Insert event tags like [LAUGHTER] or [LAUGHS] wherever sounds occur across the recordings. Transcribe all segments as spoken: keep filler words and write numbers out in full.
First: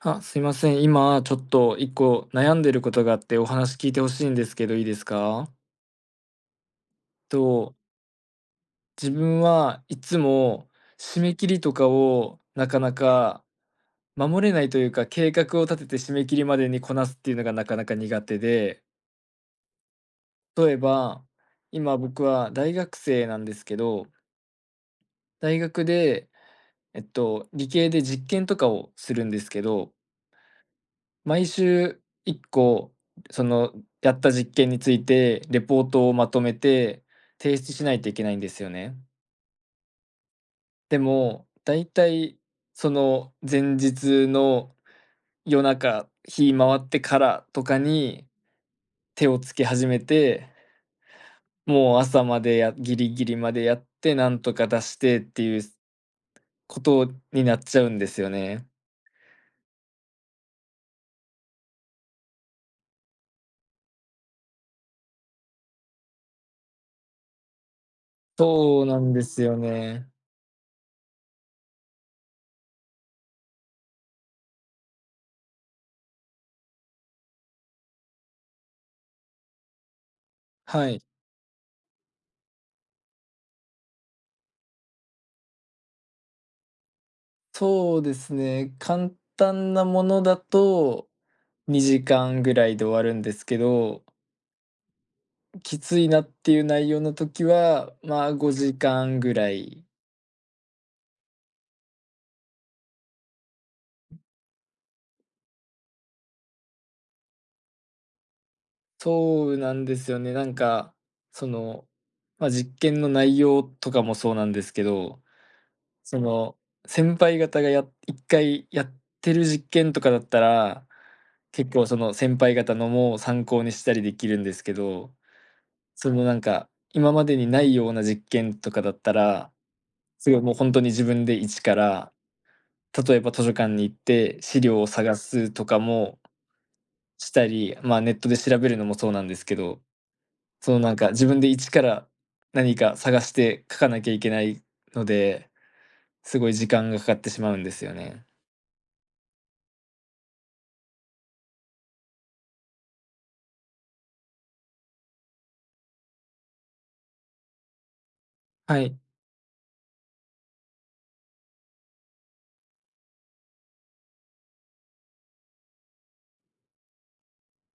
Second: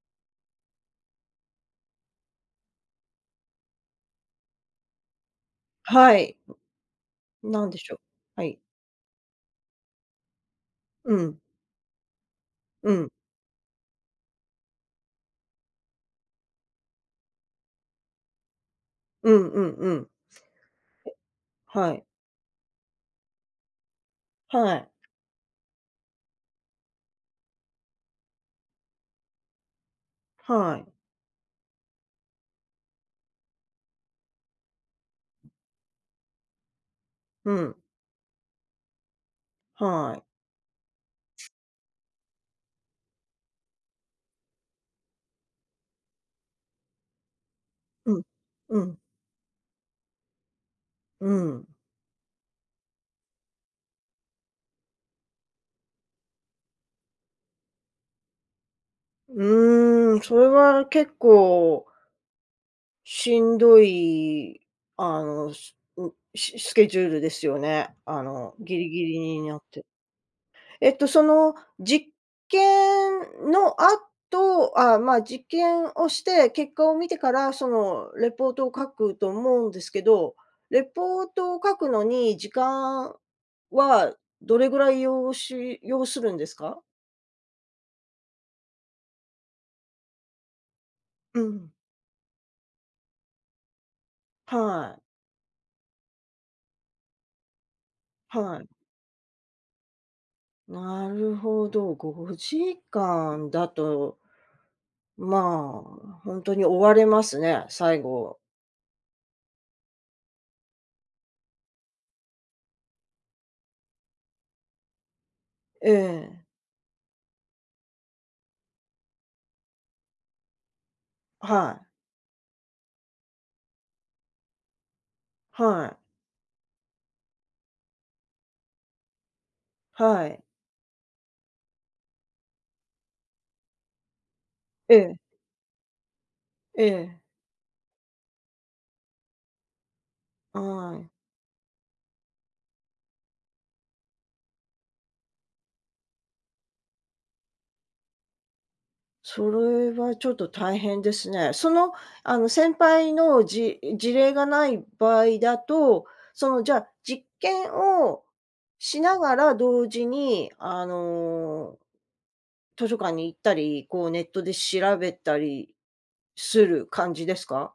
あ、すいません、今ちょっといっこ悩んでることがあって、お話聞いてほしいんですけど、いいですか？はい、何と。でしょう、はい。自分はいつも、う締めん。切りとかをなかうなん。か、守れないというか、計画を立てて締め切りまでにこなすっていうのがなかなか苦手でうんうんうん。例えば、は今い。僕は大学生なんですけどはい。大学で、えっと、理系で実験とかをするんですけどはい。毎週いっこ、そのやった実験についてレポートをまとめてう提出ん。しないといけないんですよね。はい。でも、大体、その前日の夜中、日回ってからとかうん、にうん。手をつけ始めて、うん。もう朝までやギリギリまでやって、なんとか出してっていうことになっちゃうんですよね。うーん、それは結構、しんどい、あの、すうしスケジュールですよね、あのギそうリなギんリですによなって。ね。えっとその実験の後、ああ、まあ、実験をして、結果を見てから、そのレポートを書くと思うんですけど、レはい。ポートを書くのに、時間はどれぐらい要し要するんですか？そうですね、簡単なものだと、うん。にじかんぐらいで終わるんですけど。はい。きついなっていう内容の時は、まあ、ごはい。じかんぐらい。なるほど、ごじかんだとまあ、ほんとに追われますね、最後。そうなんですよね、なんか、その、ま、実験の内容とかもそうなんですけど、えそえ。の先輩方がやいっかいやってる実験とかだったら、結はい。構その先輩方のも参考にしたりできるんですけど、はい。そのなんか、今までにないような実験とかだったら、はすごいい。もうほんとに自分で一から、例えば図書館に行って、資料をえ探え。すとかもええ。したり、まあ、ネットで調べるのもそうなんですけど、あそのなんん。か、自分で一から、何か探して書かなきゃいけないので、すごい時間がかかってしまうんですよね。それはちょっと大変ですね。その、あの、先輩のじ事例がない場合だと、そのじゃあ、実験をはい。しながら同時に、あの、図書館に行ったり、こうネットで調べたりする感じですか？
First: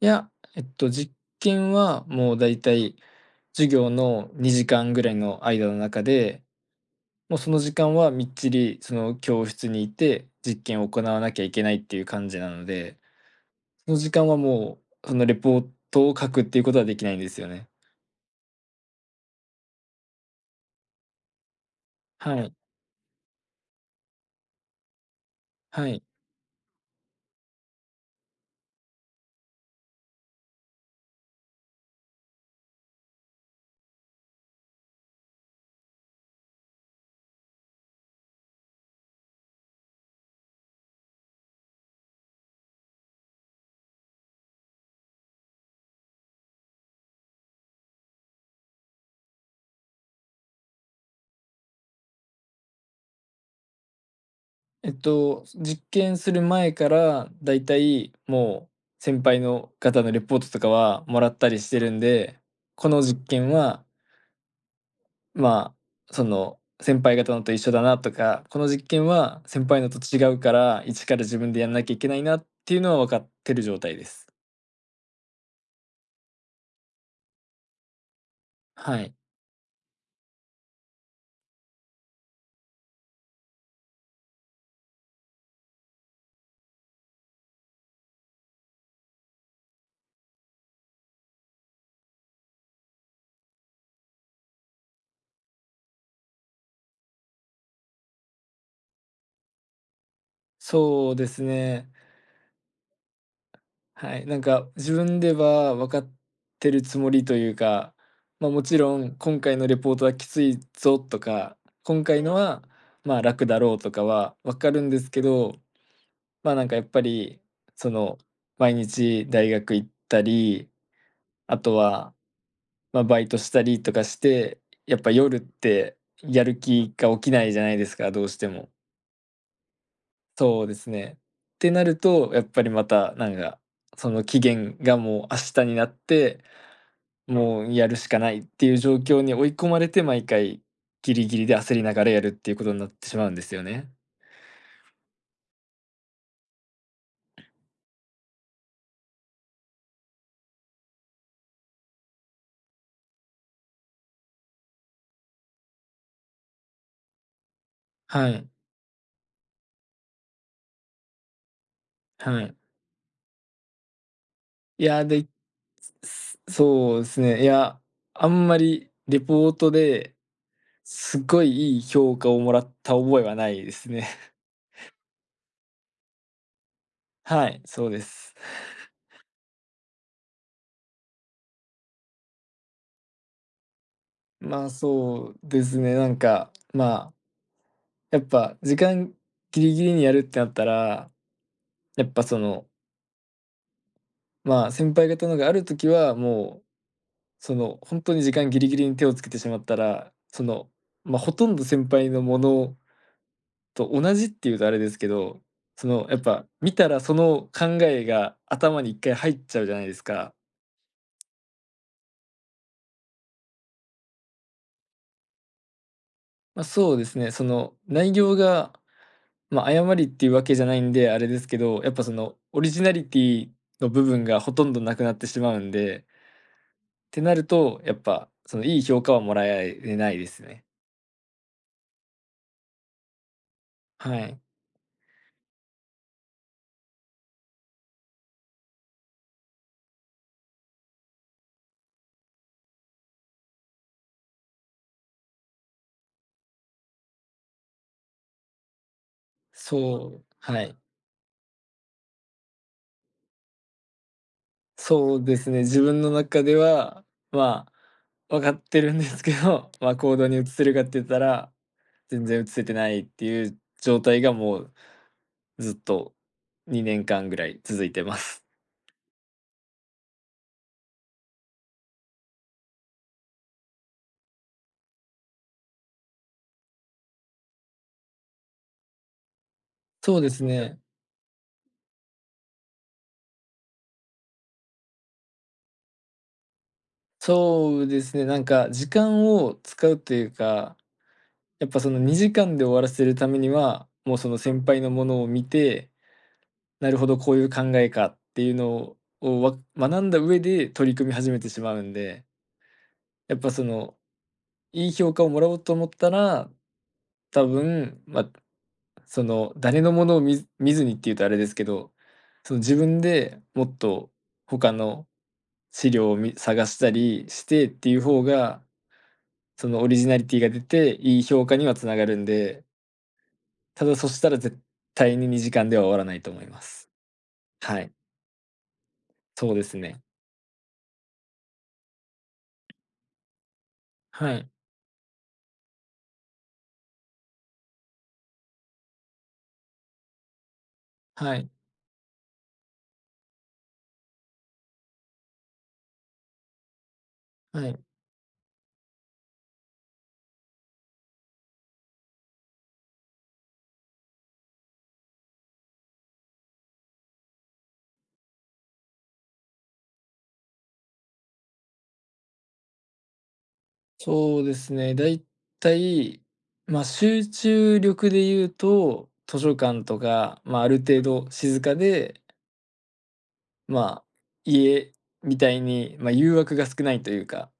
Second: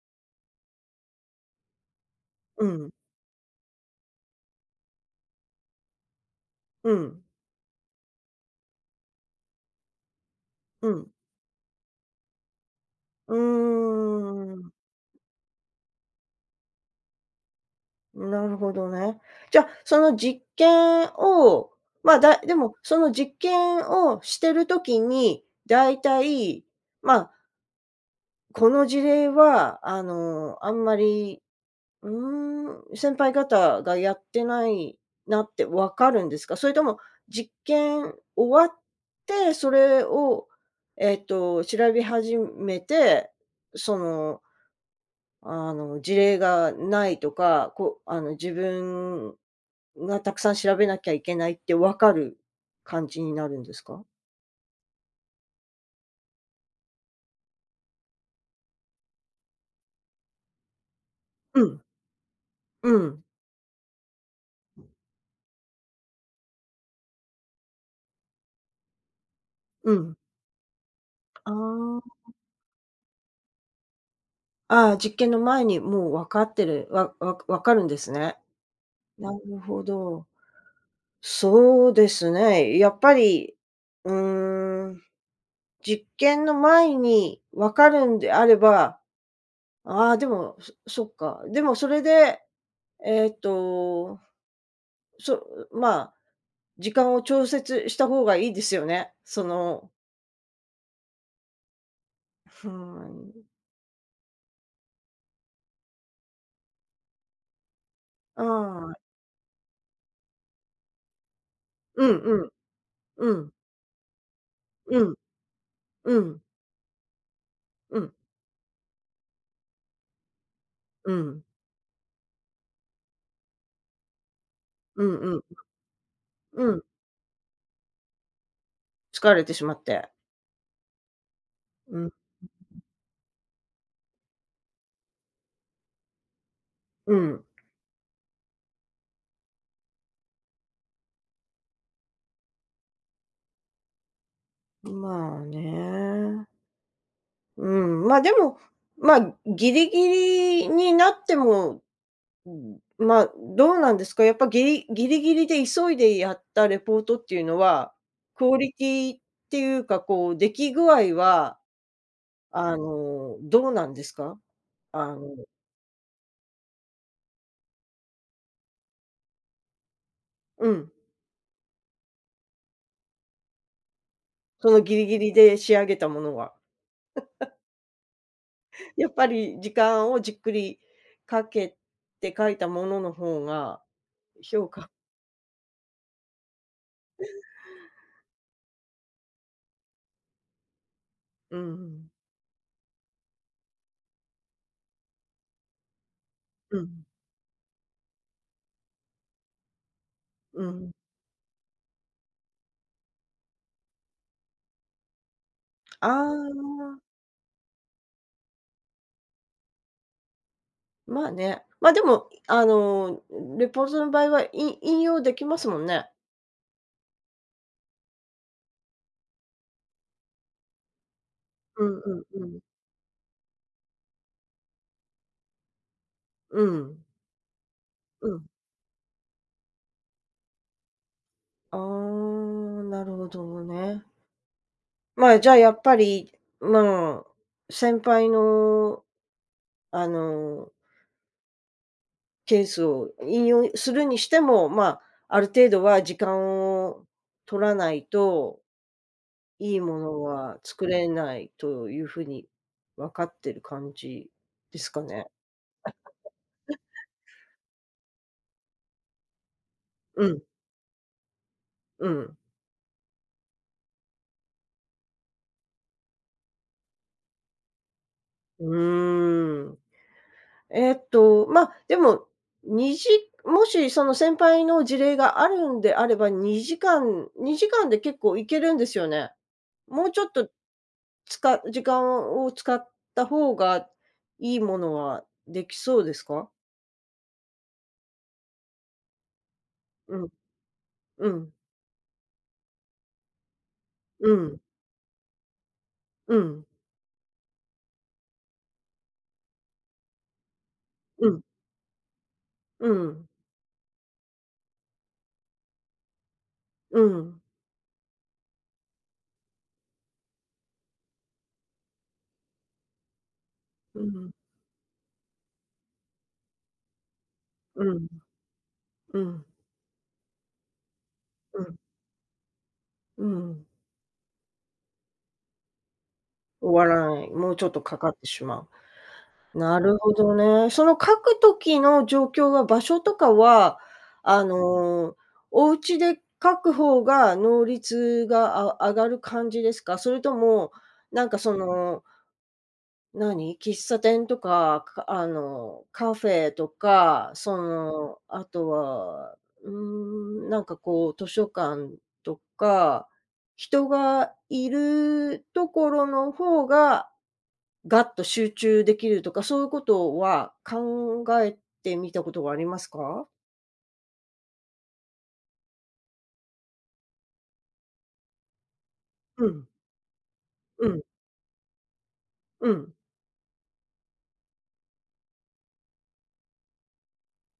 いや、えっと、実験はもう大うんうん。体、授業のにじかんぐらいの間の中で、うん。もうその時間はみっちり、その教室にいて、実験をう行ん。わなきゃいけないっていう感じなので、うその時間はーん。もう、そのレポートを書くっていうことはできないんですよね。なるほどね。じゃあ、その実験を、ま、はだ、い。でも、その実験をしてる時に、は大い。体、まあ。この事例はあの、あんまり、うーん、先輩方がやってないなってわかるんですか？それとも実験終わって、それを、えっと調べ始めて、そのあの、事例がないとか、こう、あの、自分がたくさん調べなきゃいけないって分かる感じになるんですか？えっと、す実験する前から大体もう、先輩の方のレポートとかは、もらったりうしてん。るんで。うこの実ん。験はまあ、その先輩方のと一緒だなとか、この実験は先輩のうとん。違うから、一から自あ分でやんなきゃいあ、けないあ。なっていうのはわかってる状態です。ああ、実験の前にもうわかってる、わわわかるんですね。はい。なるほど。そうですね、やっぱり、うーん。実験の前にわかるんであれば。ああ、でも、そそっか、でもそれで、えっと、そう、うまあ、時間を調節したほうがいいですよね、その。そうですね。ふーん。はい、なんか自分ではわかってるつもりというか、あまあ、もちろあ。ん今回のレポートはきついぞとか、今うん回のうん。は、まあう楽ん。だろうとかはわかるんでうすん。けど、うん。まあ、なんかやっぱり、そうん。の、毎日大学行ったり、うん。あとは、ま、バイトしたりとかして、やっうぱん夜うっん。て [UNINTELLIGIBLE] やるうん。気が起きないじゃないですか、どうしても。疲れてしまって。そうですね。てなるうーん。と、やっぱりまたなんか、その期限がもう明日になって、うん。もうやるしかないっていう状況に追い込まれて、毎回、ギリギリで焦りながらやるっていうことになってしまうんですよね。まあね。うん、まあ、でも、まあ、ギリギリになっても、うん、まあ、どうなんですか、やっぱギリギリギリで急いでやったレポートっていうのは、はクい。オリティっていうかこう出来具合は、はい。あのどうなんですか？いや、あので、そそうですね、いや、あんまりレポートで、うん。すごいいい評価をもらった覚えはないですね。そのギリギリで仕上げたものは。は [LAUGHS] い、そうです。[LAUGHS] やっぱり時間をじっくりかけて書いたもののほうが、ま評あ、価そうですね、なんか、まあ、[UNINTELLIGIBLE] やっぱ時間ぎりぎりにやるってなったら、うやん。っぱそのまあ、先輩方のがある時はもううん。そのほんとに時間ぎりぎりに手をつけてしまったら、そうの、ん。ま、ほとんど先輩のものと同じっていうとあれですけど、その、あやっぱ、見たあ。らその考えが頭にいっかい入っちゃうじゃないですか。まあね、ま、でも、いあの、ん、レポートの場合はい引用できますもんね。ま、そうですね、その内容が、ま、誤りっていうわけじゃないんであれですけど、うやっんぱそうんのうん。オリジナリティの部分がほとんどなくなってしまうんでうん。てなると、やっうぱ、ん。そのいい評価をもらやいえないですね。ああ、なるほどね。はい。まあ、じゃ、やっぱり、まあ、先輩のあのケースを引用するにしても、まあ、ある程度は時間を取らないといいものそう、ははい。作れないという風に分かってる感じですかそうね。ですね、自分の中で [CHUCKLES] は、まあ、分かってるんですけど、まあ、行う動にん。移せるかって言ったら、うんう全ん。然移せてないっていう状態がもう、ずっとにねんかんぐらい続いてます。ううーん。えっと、まあ、でも、にじもしその先輩の事例があるんであれば、にじかんにじかんで結構いけるんですよね。もうそちうょでっすと、ね。つか時間を使ったほうが、いいものはできそうですか？そうですね、なんか時間を使うとういん。うかうん。やっぱそのにじかんで終わらせるためには、もうそうのん。先輩のものを見て、うん。なるほど、こういう考えかっていうのを、はを学んだ上で取り組みう始めん。てしまうんでうん。やっぱその、いい評価をもらおうと思ったら、うん。多分、まあ、その、誰のものを見ず見ずにっていうとあれですけど、その自分でもっうとん。他の資料をみ探したりしてってういうん。方が、うん。そのオリジナリティが出て、いい評価うにはん。繋がるんでうん。ただ、そしたら絶対ににじかんでは終わらないと思いま終す。わらない、もうちょっはとい。かかってしまそうう。ですなるね。ほどね、その書く時の状況は、場所とかは、はあい。の、お家で書く方が能率があ上がる感じですか？それとも、なんはかい。その何、喫茶店とか、かあの、カフェとか、そはい。の、あとは、うーん、なんかこう図書館とか、人がいるところのほうが、ガッと集中できるとか、そういうことは考えてみたことはありますか？そうですね、大体、まあ、集中力でいうと、図う書ん。館とか、まあ、あるうん。程度静かでうん。まあ、家みたいに、ま、誘惑が少ないというか。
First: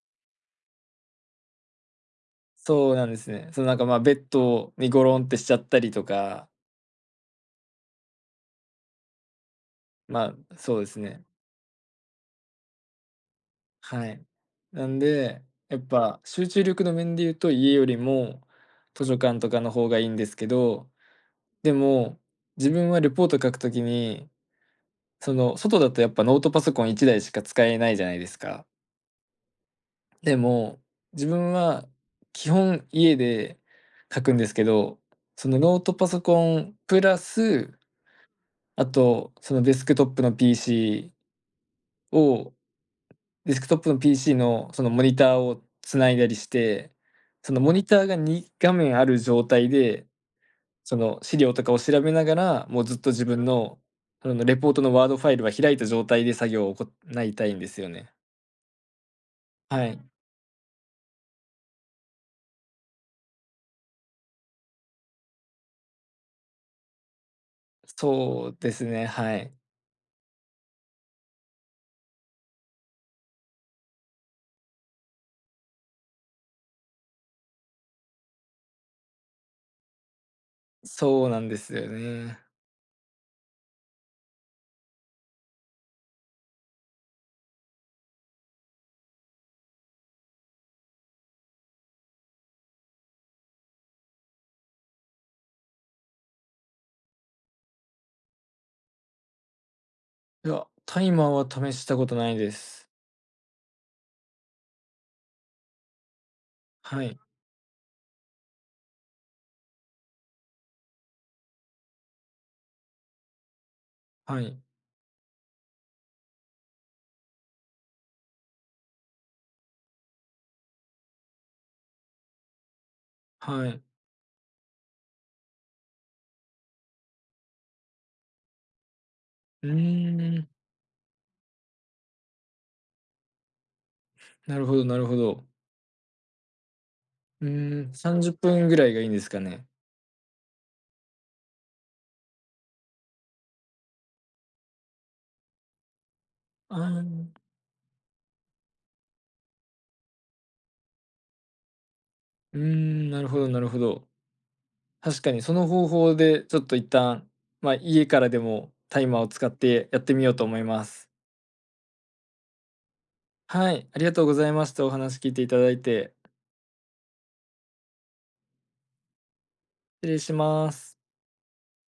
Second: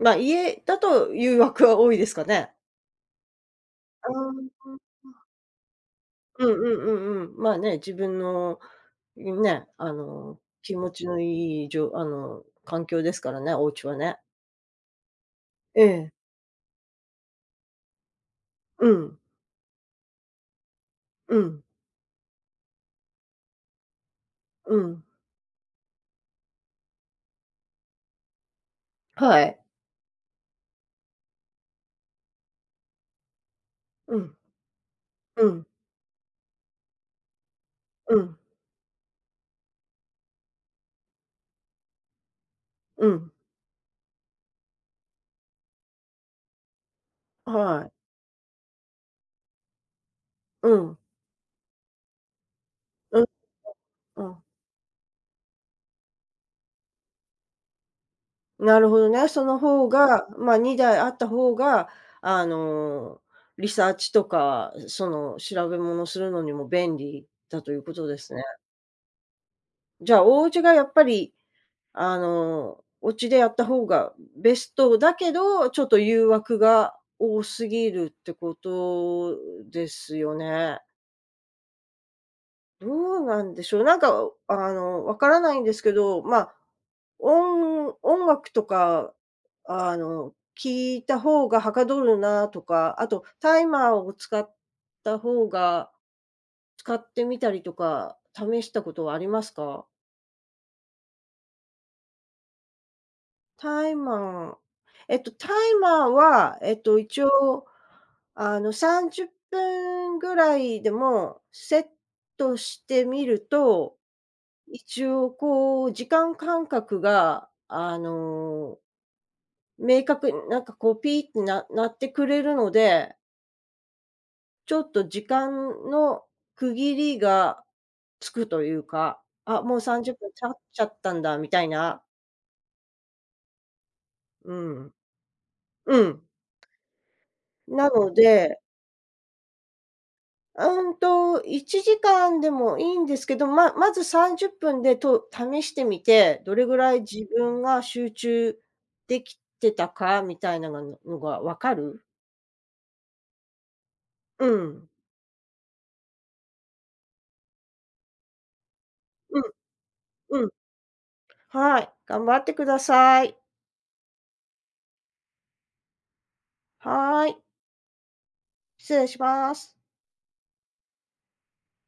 ま、家だと誘惑は多いですかね。そうなんですね。そのなんかまあ、あベッあ。ドあ、にゴロあ。ンってしちゃったりとうんか。うんうんうん。まあね、自分の、いんね、あまのあ、気そうで持すちのね。いいじょあの環境ですからね、お家ははね。い、なんで、やっええ。ぱ集中力の面で言うと家よりも、う図書ん。館とかの方がいいんですけど、うん。でも自分はレポート書く時にうん。その、外だとやっぱノートパソコンいちだいしか使えないじゃないですか。はい。でも、自分は、基本家でう書くん。んですけど、うそのん。ノートパソコン、プラス、うん。あと、そのデスクトップの PC をうん。デスクトップの PC の、そのモニターを繋いだりして、あ、そのモはニい。ターがにがめんある状態でうそん。の資料とかを調べながら、もうずっとう自ん、分の、あ、あそのん。のレポートのワードファイルは開いた状態で作業を行いたいんですよね。なるほどね、そのは方い。が、ま、にだいあった方が、あの、リサーチとか、その、調べ物するのにも、便利だと言う事ですね。そうですね、はい。じゃあ、お家がやっぱり、あの、お家でやった方が、ん、ベストだけど、ちょっと誘惑が、多すぎるって事ですよね。そうなんですよね。どうなんでしょう、何か、おうあの、分からないんですけど、まあ、おん音楽とか、あの、聞いた方が捗るなとか、後、タイマーを使った方が、使ってみたりとか、試した事はありますか？いや、タイマーは、試した事ないです。タイマー、えっと、タイマーは、えっと、はい。一応、あの、さんじゅっぷん位でも、セットしてみると、はい。一応こう、時間感覚が、あの明確に、何かこう、ピーってな鳴ってくれるのではい。ちょっと、時間の区切りがつくと言うか、あ、うもうさんじゅっぷんーちゃん。っちゃったんだ、みたいな。うなるほどん。なるほど。うん。うなーん、のさんじゅっぷでん位が、良いんですかね。うんと、いちじかんでも良いんですけど、まあ、まずさんじゅっぷんで、と試してみて、どれう位ー自ん。分が集中出来てたかみたいながのが分かる。うーん、なるほどなるほど、うん。確かに、その方法で、ちょっと一旦、ま、家からでも、タイマーをう使って、やってみようん。とうん。思います。はい、頑張って下さい。はい、ありがとうございました、お話聞いていただいて。はい。失礼します。失礼します。